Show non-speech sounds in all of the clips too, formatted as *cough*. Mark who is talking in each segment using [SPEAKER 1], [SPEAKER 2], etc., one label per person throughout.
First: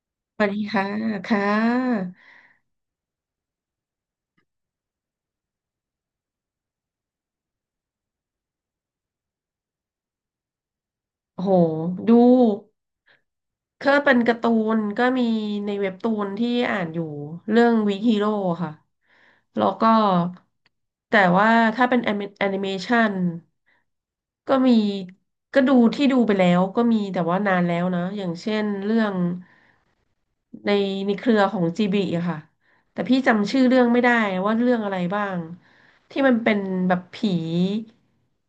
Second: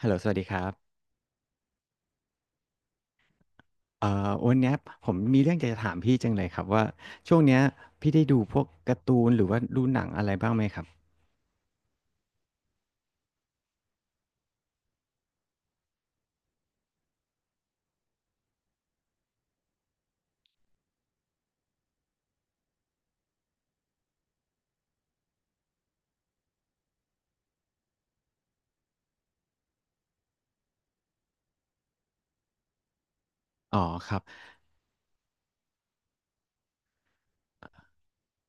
[SPEAKER 1] ฮัลโหลสวัส
[SPEAKER 2] ส
[SPEAKER 1] ดี
[SPEAKER 2] วัส
[SPEAKER 1] ค
[SPEAKER 2] ดี
[SPEAKER 1] รับ
[SPEAKER 2] ค่ะค่ะ
[SPEAKER 1] วันเนี้ยผมมีเรื่องอยากจะถามพี่จังเลยครับว่า ช่วงเนี้ยพี่ได้ดูพวกการ์ตูนหรือว่าดูหนังอะไรบ้างไหมครับ
[SPEAKER 2] โอ้โหดู ก็เป็นการ์ตูนก็มีในเว็บตูนที่อ่านอยู่เรื่องวีฮีโร่ค่ะแล้วก็แต่ว่าถ้าเป็นแอนิเมชันก็มีก็ดูที่ดูไปแล้วก็มีแต่ว่านานแล้วนะอย่างเช่นเรื่องในในเครือของจีบีอะค่ะแต่พี่จำชื่อ
[SPEAKER 1] อ๋
[SPEAKER 2] เรื่
[SPEAKER 1] อ
[SPEAKER 2] องไม่
[SPEAKER 1] ค
[SPEAKER 2] ได้
[SPEAKER 1] รับ
[SPEAKER 2] ว่าเรื่องอะไรบ้างที่มันเป็นแบบผี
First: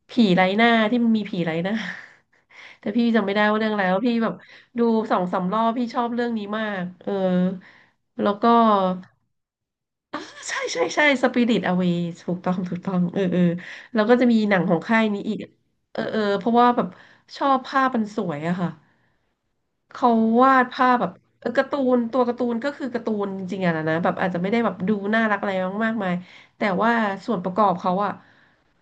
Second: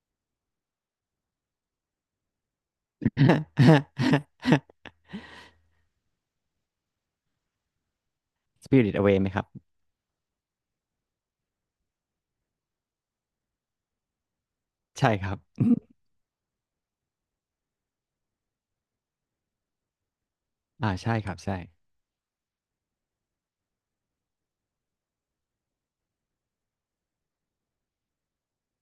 [SPEAKER 2] ผีไร้หน้าที่มันมีผีไร้หน้า *laughs* แต่พี่จำไม่ได้ว่าเรื่องอะไรแล้วพี่แบบ ดู
[SPEAKER 1] *laughs*
[SPEAKER 2] สองสามรอบพี่ชอบเรื่องนี้มากเออแล้วก็
[SPEAKER 1] Spirit Away ไหมครับ
[SPEAKER 2] อ่าใช่ใช่ใช่สปิริตอเวย์ถูกต้องถูกต้องเออเออแล้วก็จะมีหนังของค่าย
[SPEAKER 1] ใช่
[SPEAKER 2] นี้
[SPEAKER 1] ค
[SPEAKER 2] อี
[SPEAKER 1] รั
[SPEAKER 2] ก
[SPEAKER 1] บ
[SPEAKER 2] เออเออเพราะว่าแบบชอบภาพมันสวยอะค่ะเขาวาดภา
[SPEAKER 1] อ่า
[SPEAKER 2] พแบบ
[SPEAKER 1] ใช่ครับ
[SPEAKER 2] เออ
[SPEAKER 1] ใช่
[SPEAKER 2] การ์ตูนตัวการ์ตูนก็คือการ์ตูนจริงๆอะนะนะแบบอาจจะไม่ได้แบบดูน่ารักอะไรมากมายแต่ว่าส่วนประกอบเขาอะ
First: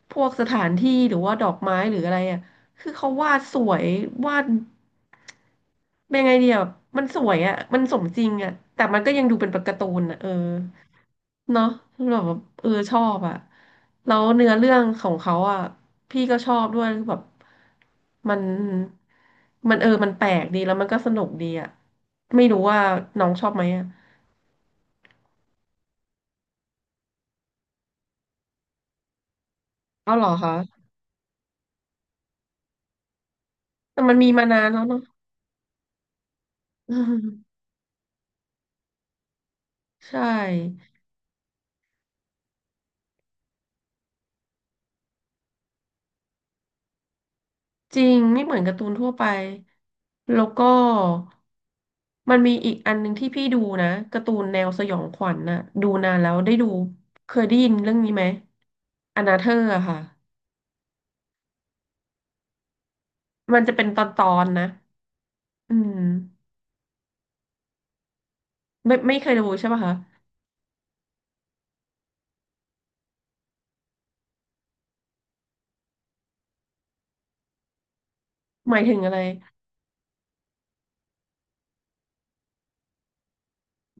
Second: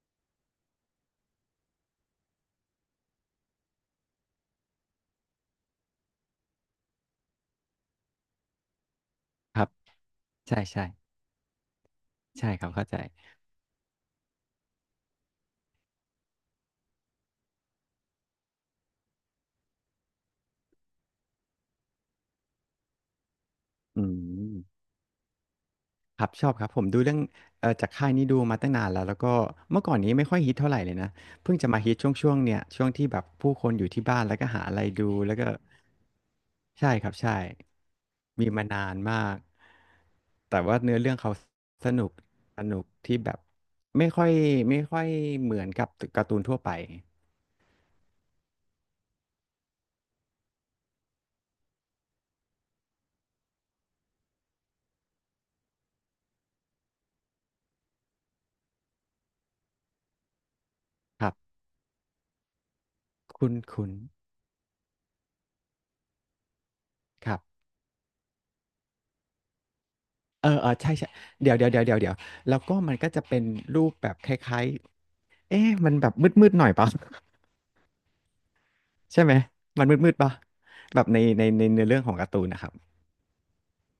[SPEAKER 2] พวกสถานที่หรือว่าดอกไม้หรืออะไรอะคือเขาวาดสวยวาดเป็นไงเดียแบบมันสวยอะมันสมจริงอะแต่มันก็ยังดูเป็น
[SPEAKER 1] ครับ
[SPEAKER 2] การ์ตูนอะเออ
[SPEAKER 1] ใช่ใช่
[SPEAKER 2] เนาะแบบว่า
[SPEAKER 1] ใช่ค
[SPEAKER 2] เอ
[SPEAKER 1] รั
[SPEAKER 2] อ
[SPEAKER 1] บ เข้า
[SPEAKER 2] ช
[SPEAKER 1] ใจ
[SPEAKER 2] อบอ่ะแล้วเนื้อเรื่องของเขาอ่ะพี่ก็ชอบด้วยคือแบบมันมันเออมันแปลกดีแล้วมันก็สนุกดีอ่ะไม่รู้ว่าน้องชอบไหมอ่ะ
[SPEAKER 1] อืม ครับชอบครับผมดูเรื่องจากค่ายนี้ดูมาตั้งนานแล้วแล้วก็เมื่อก่อนนี้
[SPEAKER 2] เอาเหร
[SPEAKER 1] ไม่
[SPEAKER 2] อ
[SPEAKER 1] ค่อยฮิตเท่าไห
[SPEAKER 2] คะ
[SPEAKER 1] ร่เลยนะเพิ่งจะมาฮิตช่วงๆเนี่ยช่วงที่แบบผู้คนอยู่
[SPEAKER 2] แต่
[SPEAKER 1] ที่
[SPEAKER 2] มัน
[SPEAKER 1] บ้าน
[SPEAKER 2] มี
[SPEAKER 1] แล้ว
[SPEAKER 2] มา
[SPEAKER 1] ก็
[SPEAKER 2] นา
[SPEAKER 1] หา
[SPEAKER 2] น
[SPEAKER 1] อะ
[SPEAKER 2] แล้
[SPEAKER 1] ไร
[SPEAKER 2] วเนาะ
[SPEAKER 1] ดูแล้วก็
[SPEAKER 2] *laughs*
[SPEAKER 1] ใช่
[SPEAKER 2] อื
[SPEAKER 1] ครับใช่
[SPEAKER 2] ม
[SPEAKER 1] มีมานานมาก
[SPEAKER 2] ใช่
[SPEAKER 1] แต่ว่าเนื้อเรื่องเขาสนุกสนุกที่แบบไม่ค่อยไม่ค่อยเหมือนกับการ์ตูนทั่วไป
[SPEAKER 2] จริงไม่เหมือนการ์ตูนทั่วไปแล้วก็มันมีอีกอันหนึ่งที่พี่ดูนะการ์ตูนแนวสยองขวัญน่ะดูนานแล้วได้ดูเคยได้ยินเรื่องนี้ไหมอนาเธอร์อะค่ะ
[SPEAKER 1] ครับคุณ
[SPEAKER 2] มันจะเป็
[SPEAKER 1] คุ
[SPEAKER 2] น
[SPEAKER 1] ณ
[SPEAKER 2] ตอนนะอืม
[SPEAKER 1] ครับ
[SPEAKER 2] ไม่เคยดูใช่ป่ะคะ
[SPEAKER 1] เออเออใช่ใช่เดี๋ยวเดี๋ยวเดี๋ยวเดี๋ยวเดี๋ยวแล้วก็มันก็จะเป็นรูปแบบคล้ายๆเอ๊ะมันแบบมืดๆหน่อยเปล่า
[SPEAKER 2] หมายถึงอะไร
[SPEAKER 1] ใช่ไหมมันมืดๆปะแบบในเนื้อเรื่องของการ์ตูนนะครับ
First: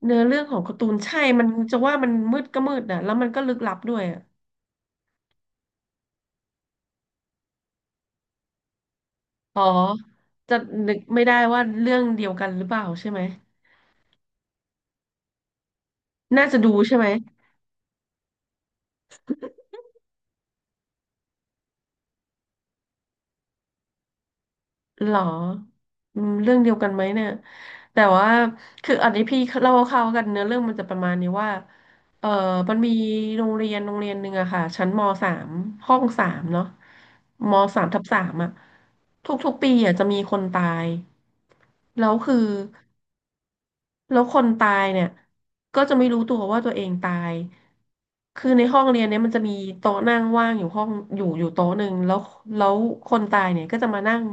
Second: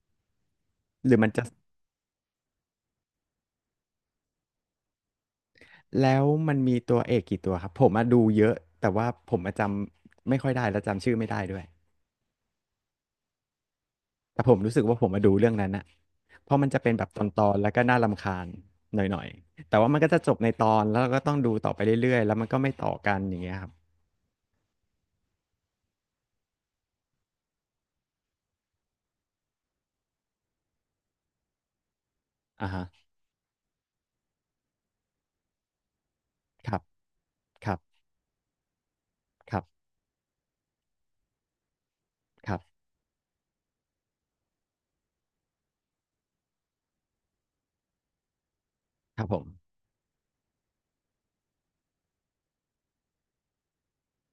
[SPEAKER 2] เนื้อเรื่องของการ์ตูน
[SPEAKER 1] หรื
[SPEAKER 2] ใช่
[SPEAKER 1] อมันจะ
[SPEAKER 2] มันจะว่ามันมืดก็มืดนะแล้วมันก็ลึกลับด้วยอะ
[SPEAKER 1] แล้วมันมีตัวเอกกี่ตัวครับผมมาดูเยอะแต่ว่าผมมา
[SPEAKER 2] อ๋อ
[SPEAKER 1] จำไม่ค่อย
[SPEAKER 2] จะ
[SPEAKER 1] ได้และ
[SPEAKER 2] นึก
[SPEAKER 1] จำชื่อ
[SPEAKER 2] ไม่
[SPEAKER 1] ไม่
[SPEAKER 2] ได้
[SPEAKER 1] ได้ด้
[SPEAKER 2] ว่า
[SPEAKER 1] วย
[SPEAKER 2] เรื่องเดียวกันหรือเปล่าใช่ไหม
[SPEAKER 1] แต่ผมรู้สึกว่าผมมาดูเรื่องนั้นอะ
[SPEAKER 2] น่า
[SPEAKER 1] เพ
[SPEAKER 2] จะ
[SPEAKER 1] ราะมั
[SPEAKER 2] ดู
[SPEAKER 1] นจะเป็น
[SPEAKER 2] ใช่ไห
[SPEAKER 1] แบ
[SPEAKER 2] ม
[SPEAKER 1] บตอนๆแล้วก็น่ารำคาญหน่อยๆแต่ว่ามันก็จะจบในตอนแล้วเราก็ต้องดูต่อไปเรื่อยๆแล้วมันก็ไม่ต่อกันอย่างเงี้ยครับ
[SPEAKER 2] หรออืมเรื่องเดียวกันไหมเนี่ยแต่ว่าคืออันนี้พี่เล่าคร่าวๆกันเนื้อเรื่องมันจะประมาณนี้ว่า เออ
[SPEAKER 1] อ่า
[SPEAKER 2] มัน
[SPEAKER 1] ฮะ
[SPEAKER 2] มีโรงเรียนหนึ่งอะค่ะชั้นมสามห้องสามเนาะ
[SPEAKER 1] ครับ
[SPEAKER 2] ม
[SPEAKER 1] ครั
[SPEAKER 2] สามทั
[SPEAKER 1] บ
[SPEAKER 2] บสามอะทุ
[SPEAKER 1] ค
[SPEAKER 2] ก
[SPEAKER 1] รั
[SPEAKER 2] ๆปี
[SPEAKER 1] บ
[SPEAKER 2] อะจะมีคนตาย แล้วคือ
[SPEAKER 1] ครับ
[SPEAKER 2] แล้วคนตายเนี่ยก็จะไม่รู้ตัวว่าตัวเองตาย คือในห้องเรียนเนี่ย
[SPEAKER 1] ครับ
[SPEAKER 2] มัน
[SPEAKER 1] ผ
[SPEAKER 2] จะ
[SPEAKER 1] ม
[SPEAKER 2] มีโต๊ะนั่งว่างอยู่ห้องอยู่อยู่โต๊ะหนึ่งแล้วแล้วคนตายเนี่ยก็จะมานั่ง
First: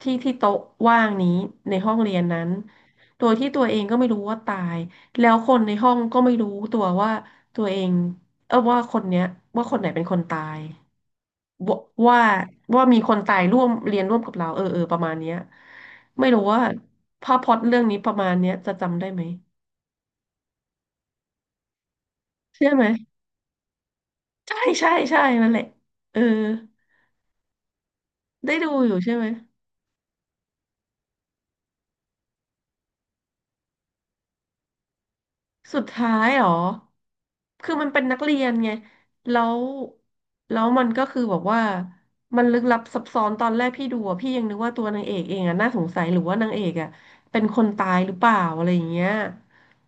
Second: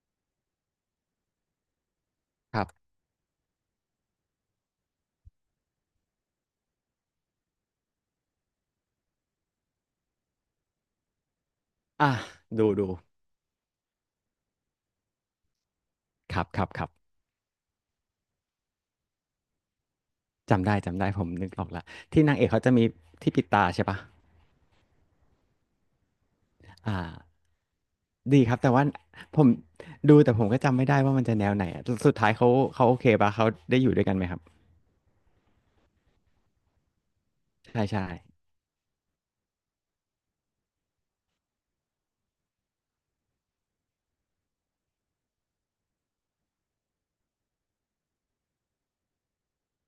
[SPEAKER 2] ที่โต๊ะว่างนี้ในห้องเรียนนั้น
[SPEAKER 1] ครับ
[SPEAKER 2] โดยที่ตัวเองก็ไม่รู้ว่าตายแล้วคนในห้องก็ไม่รู้ตัวว่าตัวเองเออว่าคนเนี้ยว่าคนไหนเป็นคนตาย ว
[SPEAKER 1] อ่ะ
[SPEAKER 2] ว่า
[SPEAKER 1] ดู
[SPEAKER 2] ว่า
[SPEAKER 1] ดู
[SPEAKER 2] มีคนตายร่วมเรียนร่วมกับเราเออเออประมาณเนี้ยไม่
[SPEAKER 1] ค
[SPEAKER 2] รู้
[SPEAKER 1] รับค
[SPEAKER 2] ว่า
[SPEAKER 1] รับครับ
[SPEAKER 2] ภาพพล็อตเรื่องนี้ประมาณเนี้ยจะจำได้ไหม
[SPEAKER 1] จำได้จำได้ผมนึกออกละที่นางเอกเขา
[SPEAKER 2] เชื่อ
[SPEAKER 1] จะ
[SPEAKER 2] ไห
[SPEAKER 1] มี
[SPEAKER 2] ม
[SPEAKER 1] ที่ปิดตาใช่ปะ
[SPEAKER 2] ใช่ใช่ใช่นั่นแหละเออ
[SPEAKER 1] อ่าดีค
[SPEAKER 2] ได้
[SPEAKER 1] รับ
[SPEAKER 2] ดู
[SPEAKER 1] แต่ว่า
[SPEAKER 2] อยู่ใช่ไหม
[SPEAKER 1] ผมดูแต่ผมก็จำไม่ได้ว่ามันจะแนวไหนอะสุดท้ายเขาเขาโอเคปะเขาได้อยู่ด้วยกันไหมครับ
[SPEAKER 2] สุดท้ายเหรอคือ
[SPEAKER 1] ใช่
[SPEAKER 2] มันเป็
[SPEAKER 1] ใช่
[SPEAKER 2] นนักเรียนไง แล้วแล้วมันก็คือแบบว่า มันลึกลับซับซ้อนตอนแรกพี่ดูอะพี่ยังนึกว่าตัวนางเอกเองอะน่าสงสัย หรือว่านางเอกอะเป็นคนตายหรือเปล่าอะไรอย่างเงี้ย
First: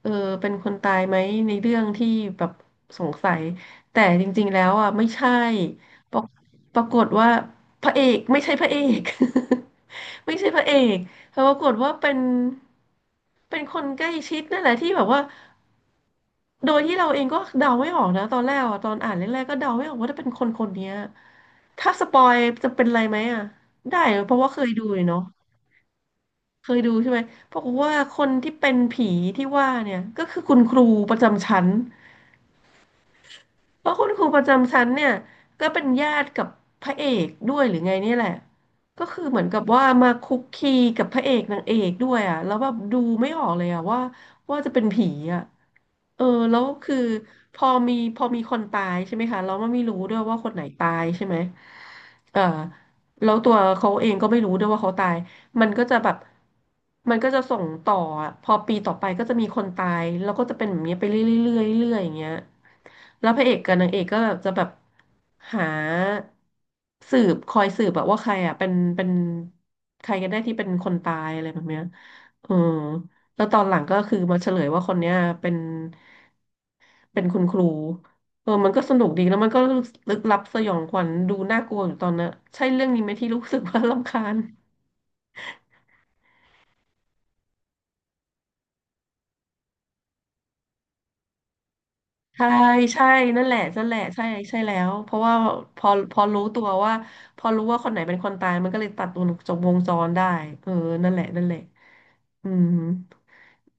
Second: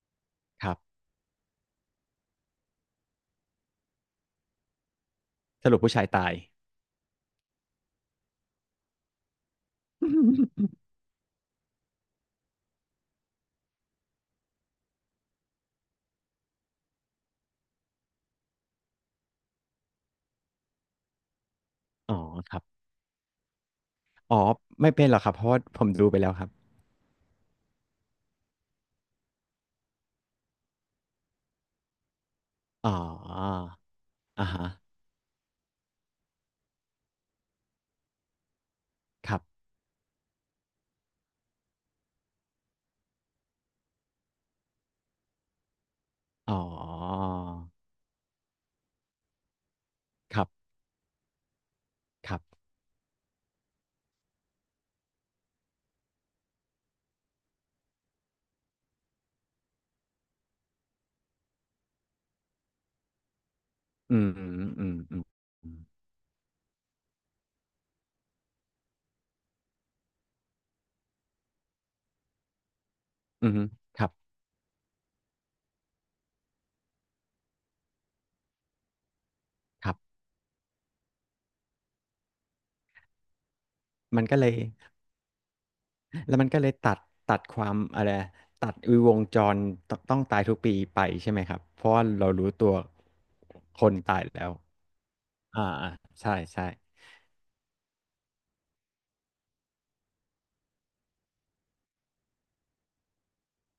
[SPEAKER 2] เออเป็น
[SPEAKER 1] ค
[SPEAKER 2] ค
[SPEAKER 1] รั
[SPEAKER 2] น
[SPEAKER 1] บ
[SPEAKER 2] ตายไหมในเรื่องที่แบบสงสัย แต่จริงๆแล้วอะไม่ใช่
[SPEAKER 1] สรุปผู้ชาย
[SPEAKER 2] ปราก
[SPEAKER 1] ตาย
[SPEAKER 2] ปรากฏว่าพระเอกไม่ใช่พระเอก *laughs* ไม่ใช่พระเอกแต่ปรากฏว่าเป็นเป็นคนใกล้ชิดนั่นแหละที่แบบว่า โดยที่เราเองก็เดาไม่ออกนะตอนแรกอะตอนอ่านแรกๆก็เดาไม่ออกว่าจะเป็นคนคนเนี้ยถ้าส
[SPEAKER 1] *laughs* อ๋
[SPEAKER 2] ป
[SPEAKER 1] อ
[SPEAKER 2] อย
[SPEAKER 1] ครั
[SPEAKER 2] จะเป็
[SPEAKER 1] บ
[SPEAKER 2] นอะไรไหมอ่ะได้เหรอเพ
[SPEAKER 1] อ๋อ
[SPEAKER 2] ราะว่าเคยดู
[SPEAKER 1] ไม่
[SPEAKER 2] เลย
[SPEAKER 1] เป็นหรอ
[SPEAKER 2] เนาะ
[SPEAKER 1] กครับเพราะว่าผมดูไปแล้วครับ
[SPEAKER 2] เคยดูใช่ไหมปรากฏว่าคนที่เป็นผีที่ว่าเนี่ยก็คือคุณครูประจำชั้น
[SPEAKER 1] อ๋อ
[SPEAKER 2] เพราะคุณครูป
[SPEAKER 1] อ่า
[SPEAKER 2] ระ
[SPEAKER 1] ฮะ
[SPEAKER 2] จำชั้นเนี่ยก็เป็นญาติกับพระเอกด้วยหรือไงเนี่ยแหละก็คือ
[SPEAKER 1] ค
[SPEAKER 2] เห
[SPEAKER 1] รั
[SPEAKER 2] มือนกับ
[SPEAKER 1] บ
[SPEAKER 2] ว่ามาคุกคีกับพระเอกนางเอกด้วยอ่ะแล้วแบบดูไม่ออกเลยอ่ะว่าจะเป็นผีอ่ะเออ
[SPEAKER 1] อ๋อ
[SPEAKER 2] แล้วคือพอมีคนตายใช่ไหมคะเราไม่รู้ด้วยว่า
[SPEAKER 1] ครั
[SPEAKER 2] ค
[SPEAKER 1] บ
[SPEAKER 2] นไหนตายใช่ไหม
[SPEAKER 1] ค
[SPEAKER 2] เอ
[SPEAKER 1] รั
[SPEAKER 2] อ
[SPEAKER 1] บ
[SPEAKER 2] แล้วตัวเขาเองก็ไม่รู้ด้วยว่าเขาตาย มันก็จะแบบมันก็จะส่งต่ออะพอปีต่อไปก็จะมีคนตายแล้วก็จะเป็นแบบนี้ไปเรื่อยๆเรื่อยๆเรื่อยๆอย่างเงี้ยแล้วพระเอกกับนางเอก
[SPEAKER 1] อื
[SPEAKER 2] ก็
[SPEAKER 1] ม
[SPEAKER 2] แบบ
[SPEAKER 1] อื
[SPEAKER 2] จะ
[SPEAKER 1] ม
[SPEAKER 2] แบบ
[SPEAKER 1] อืมอืม
[SPEAKER 2] หาคอยสืบแบบว่าใครอ่ะเป็นใครกันแน่ที่เป็นคนตายอะไรแบบเนี้ยเออแล้
[SPEAKER 1] อื
[SPEAKER 2] วตอ
[SPEAKER 1] ม
[SPEAKER 2] นหลังก็
[SPEAKER 1] ครับ
[SPEAKER 2] คือมาเฉลยว่าคนเนี้ยเป็นเป็นคุณครูเออมันก็สนุกดีแล้วมันก็
[SPEAKER 1] ครั
[SPEAKER 2] ลึ
[SPEAKER 1] บ
[SPEAKER 2] กลับสยองขวัญดูน่ากลัวอยู่ตอนนั้นใช่เรื่องนี้ไหมที่รู้สึกว่า *laughs* รำ
[SPEAKER 1] มั
[SPEAKER 2] คา
[SPEAKER 1] นก็
[SPEAKER 2] ญ
[SPEAKER 1] เลย แล้วมันก็เลยตัดตัดความอะไรตัดวงจรตต้องตายทุกปีไปใช่ไหมครับเพราะว่าเรา
[SPEAKER 2] ใช่
[SPEAKER 1] รู้ตัว
[SPEAKER 2] ใช่นั่นแหละ
[SPEAKER 1] ค
[SPEAKER 2] นั่นแห
[SPEAKER 1] น
[SPEAKER 2] ละ
[SPEAKER 1] ตาย
[SPEAKER 2] ใช่
[SPEAKER 1] แล้ว
[SPEAKER 2] ใช่แล้วเพราะว่า
[SPEAKER 1] อ่า
[SPEAKER 2] พอ
[SPEAKER 1] อ่า
[SPEAKER 2] พอ
[SPEAKER 1] ใช่
[SPEAKER 2] รู้ตั
[SPEAKER 1] ใช่
[SPEAKER 2] วว่าพอรู้ว่าคนไหนเป็นคนตายมันก็เลยตัดวงจรได้เออนั่นแหละนั่นแหละอืม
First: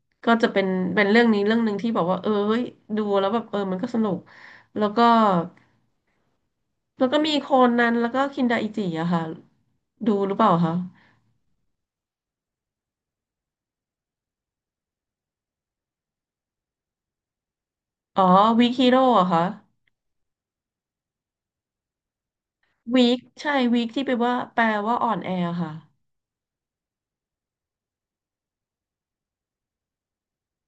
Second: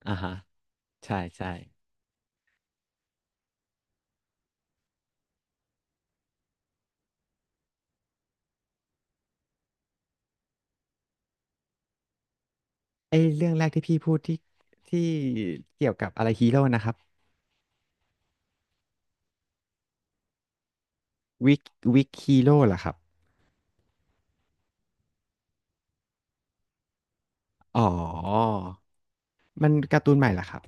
[SPEAKER 1] อ่า
[SPEAKER 2] ก็
[SPEAKER 1] ฮะ
[SPEAKER 2] จะเป็น
[SPEAKER 1] ใช่
[SPEAKER 2] เรื่องนี้
[SPEAKER 1] ใช่
[SPEAKER 2] เรื่องหนึ่งที่บอกว่าเออเฮ้ยดูแล้วแบบเออมันก็สนุกแล้วก็มีโคนันแล้วก็คินดาอิจิอะค่ะดูหรือเปล่าคะ
[SPEAKER 1] ไอเรื่องแรกที่พี่พูดที่เกี่ยวกับอะไรฮีโร่นะครับ
[SPEAKER 2] อ๋อวีคฮีโร่อะค่ะ
[SPEAKER 1] วิกวิกฮีโร่เหรอครับ
[SPEAKER 2] วีคใช่วีคที่แปลว่าอ่อนแอค่ะ
[SPEAKER 1] อ๋อมันการ์ตูนใหม่เหรอครับ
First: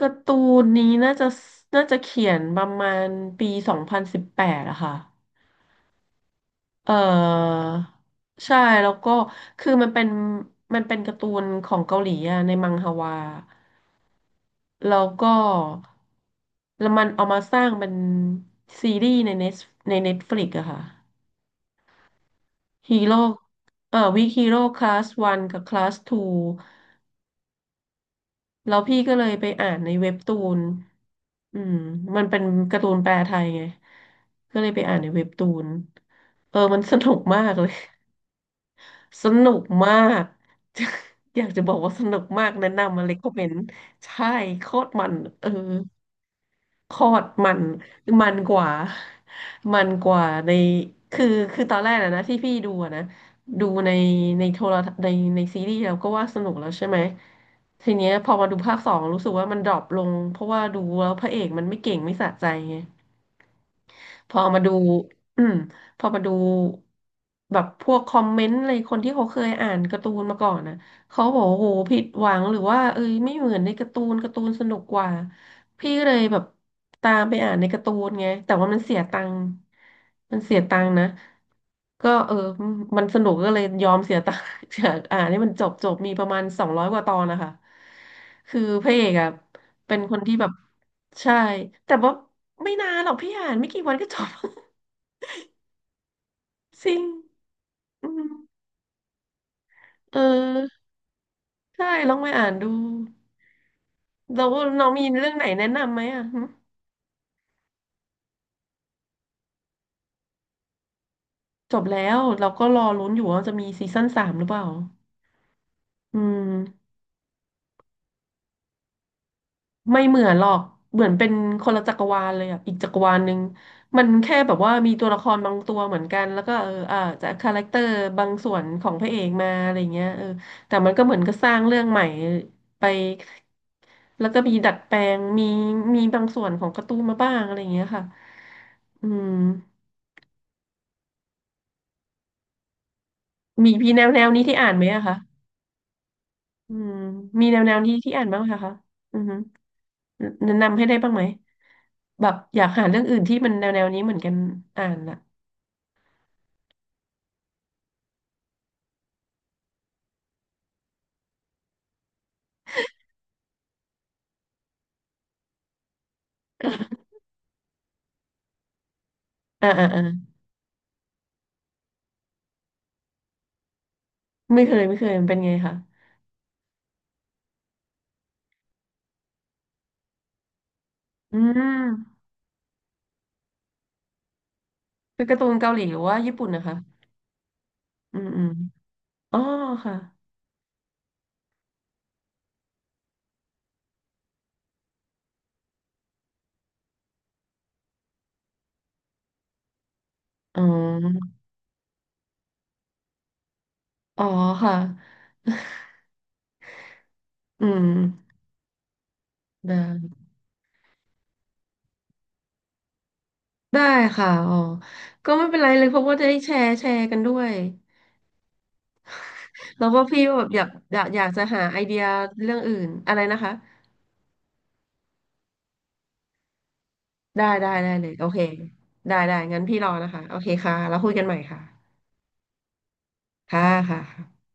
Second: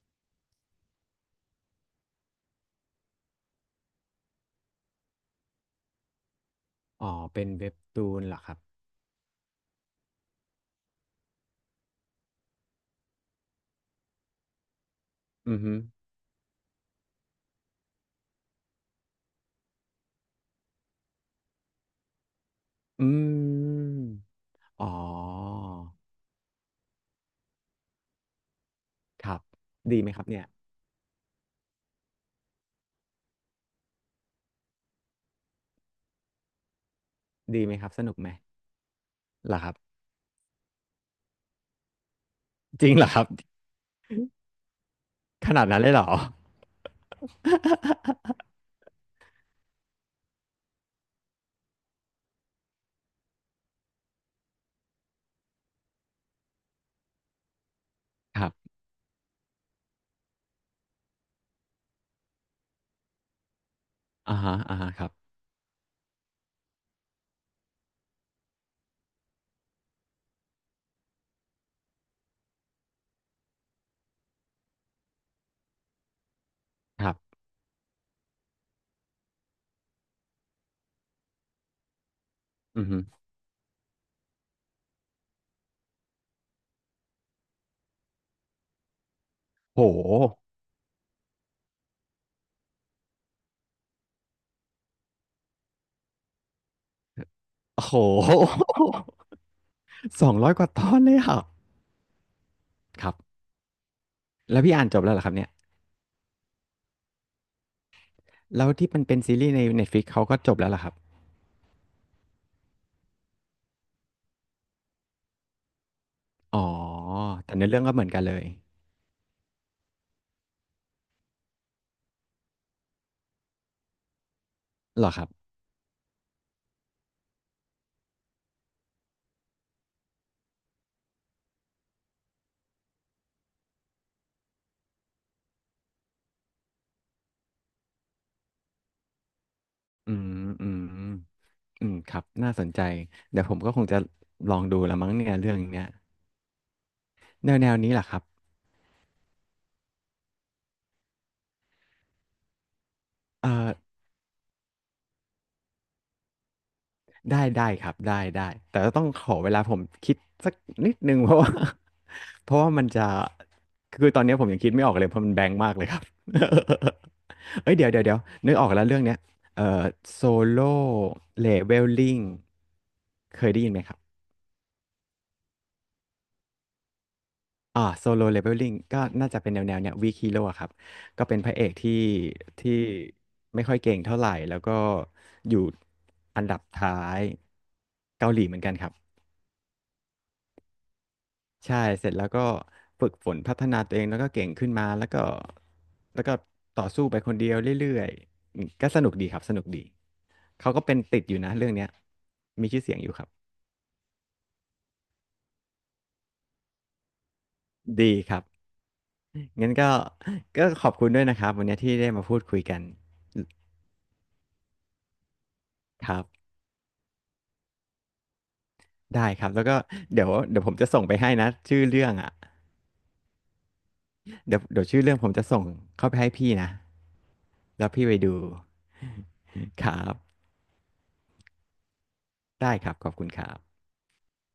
[SPEAKER 2] การ์ตูนนี้น่าจะเขียนประมาณปี2018อะค่ะ เออ
[SPEAKER 1] อ๋อเป็นเว็บตูนเหรอค
[SPEAKER 2] ใช่
[SPEAKER 1] รับ
[SPEAKER 2] แล้วก็คือมันเป็นการ์ตูนของเกาหลีอะในมังฮวาแล้วก็
[SPEAKER 1] อือฮึ
[SPEAKER 2] แล้วมันเอามาสร้างเป็นซีรีส์ในเน็ตฟลิกอะค่ะฮี
[SPEAKER 1] อื
[SPEAKER 2] โร่
[SPEAKER 1] ม
[SPEAKER 2] วิกฮีโร่ค
[SPEAKER 1] อ๋อ
[SPEAKER 2] ลาสวันกับคลาสทู แล้วพี่ก็เล
[SPEAKER 1] ค
[SPEAKER 2] ย
[SPEAKER 1] รับ
[SPEAKER 2] ไปอ่านใน
[SPEAKER 1] ดีไห
[SPEAKER 2] เว็
[SPEAKER 1] ม
[SPEAKER 2] บ
[SPEAKER 1] ครับ
[SPEAKER 2] ตู
[SPEAKER 1] เนี่ย
[SPEAKER 2] นอืมมันเป็นการ์ตูนแปลไทยไงก็เลยไปอ่านในเว็บตูนเออมันสนุกมาก
[SPEAKER 1] ดี
[SPEAKER 2] เล
[SPEAKER 1] ไห
[SPEAKER 2] ย
[SPEAKER 1] มครับสนุกไหม
[SPEAKER 2] สนุ
[SPEAKER 1] เหรอ
[SPEAKER 2] ก
[SPEAKER 1] ครับ
[SPEAKER 2] มาก *laughs* อยากจะบอกว่าสนุกมากแนะ
[SPEAKER 1] จริง
[SPEAKER 2] นำมา
[SPEAKER 1] เหรอ
[SPEAKER 2] เลย
[SPEAKER 1] ครั
[SPEAKER 2] ค
[SPEAKER 1] บ
[SPEAKER 2] อมเมนต์ใช่โคตรมันเอ
[SPEAKER 1] ข
[SPEAKER 2] อ
[SPEAKER 1] นาดนั้นเลยเหรอ
[SPEAKER 2] โคตรมันมันกว่า
[SPEAKER 1] *laughs*
[SPEAKER 2] *laughs* มันกว่าในคือคือตอนแรกนะที่พี่ดูอะนะดูในโทรทัศน์ในซีรีส์แล้วก็ว่าสนุกแล้วใช่ไหมทีเนี้ยพอ
[SPEAKER 1] ค
[SPEAKER 2] มา
[SPEAKER 1] รั
[SPEAKER 2] ดูภา
[SPEAKER 1] บ
[SPEAKER 2] คสองรู้สึกว่ามันดรอปลงเพราะว่าดูแล้วพระเอกมันไม่เก่งไม่สะใจไง พ
[SPEAKER 1] อ่า
[SPEAKER 2] อ
[SPEAKER 1] ฮะ
[SPEAKER 2] มาดู
[SPEAKER 1] อ่าฮะครับ
[SPEAKER 2] อืมพอมาดูแบบพวกคอมเมนต์อะไรคนที่เขาเคยอ่านการ์ตูนมาก่อนนะเขาบอกว่าโอ้โหผิดหวังหรือว่าเอ้ยไม่เหมือนในการ์ตูนการ์ตูนสนุกกว่าพี่ก็เลยแบบ
[SPEAKER 1] ค
[SPEAKER 2] ตา
[SPEAKER 1] รั
[SPEAKER 2] มไป
[SPEAKER 1] บ
[SPEAKER 2] อ่านในการ์ตูนไงแต่ว่ามันเสียตังค์มันเสียตังค์นะก็เออ
[SPEAKER 1] อือฮึ
[SPEAKER 2] มันสนุกก็เลยยอมเสียตังค์ *laughs* อยากอ่านให้มันจบจบมีประมาณ200กว่าตอนนะคะคือพระเอกอะ
[SPEAKER 1] โห
[SPEAKER 2] เป็นคนที่แบบ ใช่แต่ว่าไม่นานหรอกพี่อ่านไม่กี่วันก็จบ *laughs* จริง
[SPEAKER 1] โอ้โห
[SPEAKER 2] อืมเอ
[SPEAKER 1] *laughs* 200กว่าต
[SPEAKER 2] อ
[SPEAKER 1] อนเลยอ่ะ
[SPEAKER 2] ใช่ลองไปอ่านดู
[SPEAKER 1] ครับ
[SPEAKER 2] แล้ว
[SPEAKER 1] แล้วพี่อ่า
[SPEAKER 2] น้อ
[SPEAKER 1] น
[SPEAKER 2] ง
[SPEAKER 1] จ
[SPEAKER 2] มี
[SPEAKER 1] บแล้วเหรอ
[SPEAKER 2] เรื่
[SPEAKER 1] ค
[SPEAKER 2] อ
[SPEAKER 1] รั
[SPEAKER 2] ง
[SPEAKER 1] บ
[SPEAKER 2] ไหน
[SPEAKER 1] เนี่ย
[SPEAKER 2] แนะนำไหมอ่ะหึ
[SPEAKER 1] แล้วที่มันเป็นซีรีส์ใน Netflix เขาก็จบแล้วเหรอครับ
[SPEAKER 2] จบแล้วเราก็รอลุ้นอยู่ว่าจะมีซีซั่น3หรือเปล่าอื
[SPEAKER 1] อ๋อ
[SPEAKER 2] ม
[SPEAKER 1] แต่ในอเรื่องก็เหมือนกันเลย
[SPEAKER 2] ไม่เหมือนหรอก เหมือนเป็นคนละจักรวาลเลยอ่ะอีกจักรวาลหนึ่งมันแค่แบบว่ามี
[SPEAKER 1] เห
[SPEAKER 2] ตั
[SPEAKER 1] ร
[SPEAKER 2] ว
[SPEAKER 1] อ
[SPEAKER 2] ละ
[SPEAKER 1] ค
[SPEAKER 2] ค
[SPEAKER 1] รับ
[SPEAKER 2] รบางตัวเหมือนกัน แล้วก็เอออาจจะคาแรคเตอร์บางส่วนของพระเอกมาอะไรเงี้ยเออแต่มันก็เหมือนก็สร้างเรื่องใหม่ไปแล้วก็มีดัดแปลงมีบางส่วนของการ์ตูนมาบ้างอะไรเงี้ยค่ะอืม
[SPEAKER 1] อืมอืมอืมครับน่าสนใจเดี๋ยวผมก็
[SPEAKER 2] มี
[SPEAKER 1] คง
[SPEAKER 2] พี่
[SPEAKER 1] จะ
[SPEAKER 2] แนวแนวนี้
[SPEAKER 1] ล
[SPEAKER 2] ที่
[SPEAKER 1] อง
[SPEAKER 2] อ่าน
[SPEAKER 1] ดู
[SPEAKER 2] ไหม
[SPEAKER 1] ละ
[SPEAKER 2] อะ
[SPEAKER 1] มั้ง
[SPEAKER 2] คะ
[SPEAKER 1] เนี่ยเรื่องเนี้ย
[SPEAKER 2] อืมมี
[SPEAKER 1] แน
[SPEAKER 2] แน
[SPEAKER 1] ว
[SPEAKER 2] ว
[SPEAKER 1] แน
[SPEAKER 2] แน
[SPEAKER 1] ว
[SPEAKER 2] ว
[SPEAKER 1] นี้
[SPEAKER 2] นี้
[SPEAKER 1] แหละ
[SPEAKER 2] ที่
[SPEAKER 1] ครั
[SPEAKER 2] อ่า
[SPEAKER 1] บ
[SPEAKER 2] นบ้างไหมคะอือฮึแนะนำให้ได้บ้างไหมแบบอยากหาเรื่องอื่นที่
[SPEAKER 1] เอ่อ
[SPEAKER 2] มันแนวแนวนี้เหมือนกันอ่านอะ
[SPEAKER 1] ได้ได้ครับได้ได้แต่ก็ต้องขอเวลาผมคิดสักนิดนึง *laughs* เพราะว่า *laughs* เพราะว่ามันจะคือตอนนี้ผมยังคิดไม่ออกเลยเพราะมันแบงค์มากเลยครับ
[SPEAKER 2] อ่า
[SPEAKER 1] *laughs* เอ้ยเดี๋ยวนึกออกแล้วเรื่องเนี้ยเอ่อ
[SPEAKER 2] อ่าอ่า
[SPEAKER 1] โซโล่เลเวลลิ่งเคยได้ยินไหมครับ
[SPEAKER 2] ไม่เคยไม่เคยมันเป็นไงคะ
[SPEAKER 1] อ่าโซโลเลเวลลิ่งก็น่าจะเป็นแนวแนวเนี้ยวีคิีโร่ครับก็เป็
[SPEAKER 2] อื
[SPEAKER 1] นพระ
[SPEAKER 2] ม
[SPEAKER 1] เอกที่ไม่ค่อยเก่งเท่าไหร่แล้วก็
[SPEAKER 2] เป็นการ์ตู
[SPEAKER 1] อ
[SPEAKER 2] น
[SPEAKER 1] ยู่
[SPEAKER 2] เกาหลีหรือว่าญี่
[SPEAKER 1] อัน
[SPEAKER 2] ปุ่น
[SPEAKER 1] ดับ
[SPEAKER 2] นะคะ
[SPEAKER 1] ท้าย
[SPEAKER 2] อืม
[SPEAKER 1] เกาห
[SPEAKER 2] อื
[SPEAKER 1] ลี
[SPEAKER 2] ม
[SPEAKER 1] เหมือนกันครับ
[SPEAKER 2] อ๋อค่ะ
[SPEAKER 1] ใช่เสร็จแล้วก็ฝึกฝนพัฒนาตัวเองแล้วก็เก่งขึ้นมาแล้วก็ต่อสู้ไปคนเดียวเรื่อยๆอืมก็สนุกดีครับสนุกดี
[SPEAKER 2] อ๋
[SPEAKER 1] เขาก็เป็นติด
[SPEAKER 2] อ
[SPEAKER 1] อยู่นะเรื่องเนี้ยมีชื่อเสียงอยู่ครับ
[SPEAKER 2] อ๋อค่ะ *laughs* อืม
[SPEAKER 1] ดีครับงั้น
[SPEAKER 2] ได้
[SPEAKER 1] ก็ก็ขอบคุณด้วยนะครับวันนี้ที่ได้มาพูดคุยกัน
[SPEAKER 2] ได้ค่ะอ๋อก็ไม่เป็นไรเลยเพราะ
[SPEAKER 1] ค
[SPEAKER 2] ว่า
[SPEAKER 1] รับ
[SPEAKER 2] ได้แชร์แชร์กันด้วย
[SPEAKER 1] ได้ครับแล้วก็
[SPEAKER 2] แล้วก็พี่
[SPEAKER 1] เดี๋ยว
[SPEAKER 2] ก็แบบอ
[SPEAKER 1] เดี๋ย
[SPEAKER 2] ยา
[SPEAKER 1] ว
[SPEAKER 2] ก
[SPEAKER 1] ผมจะ
[SPEAKER 2] อ
[SPEAKER 1] ส่
[SPEAKER 2] ยา
[SPEAKER 1] ง
[SPEAKER 2] ก
[SPEAKER 1] ไป
[SPEAKER 2] อยาก
[SPEAKER 1] ให้
[SPEAKER 2] จะ
[SPEAKER 1] นะ
[SPEAKER 2] หาไอ
[SPEAKER 1] ชื่อ
[SPEAKER 2] เดีย
[SPEAKER 1] เรื่องอ่ะ
[SPEAKER 2] เรื่องอื่นอะไรนะคะ
[SPEAKER 1] เดี๋ยวชื่อเรื่องผมจะส่งเข้าไปให้พี่นะ
[SPEAKER 2] ได้ได้
[SPEAKER 1] แล้
[SPEAKER 2] ได้
[SPEAKER 1] วพี่
[SPEAKER 2] เล
[SPEAKER 1] ไป
[SPEAKER 2] ยโอ
[SPEAKER 1] ดู
[SPEAKER 2] เคได้ได้งั้นพี่
[SPEAKER 1] ค
[SPEAKER 2] รอ
[SPEAKER 1] รั
[SPEAKER 2] นะคะโอ
[SPEAKER 1] บ
[SPEAKER 2] เคค่ะแล้วคุยกันใหม่ค่ะ
[SPEAKER 1] ได้ครับขอบคุณครับ
[SPEAKER 2] ค่ะค่ะ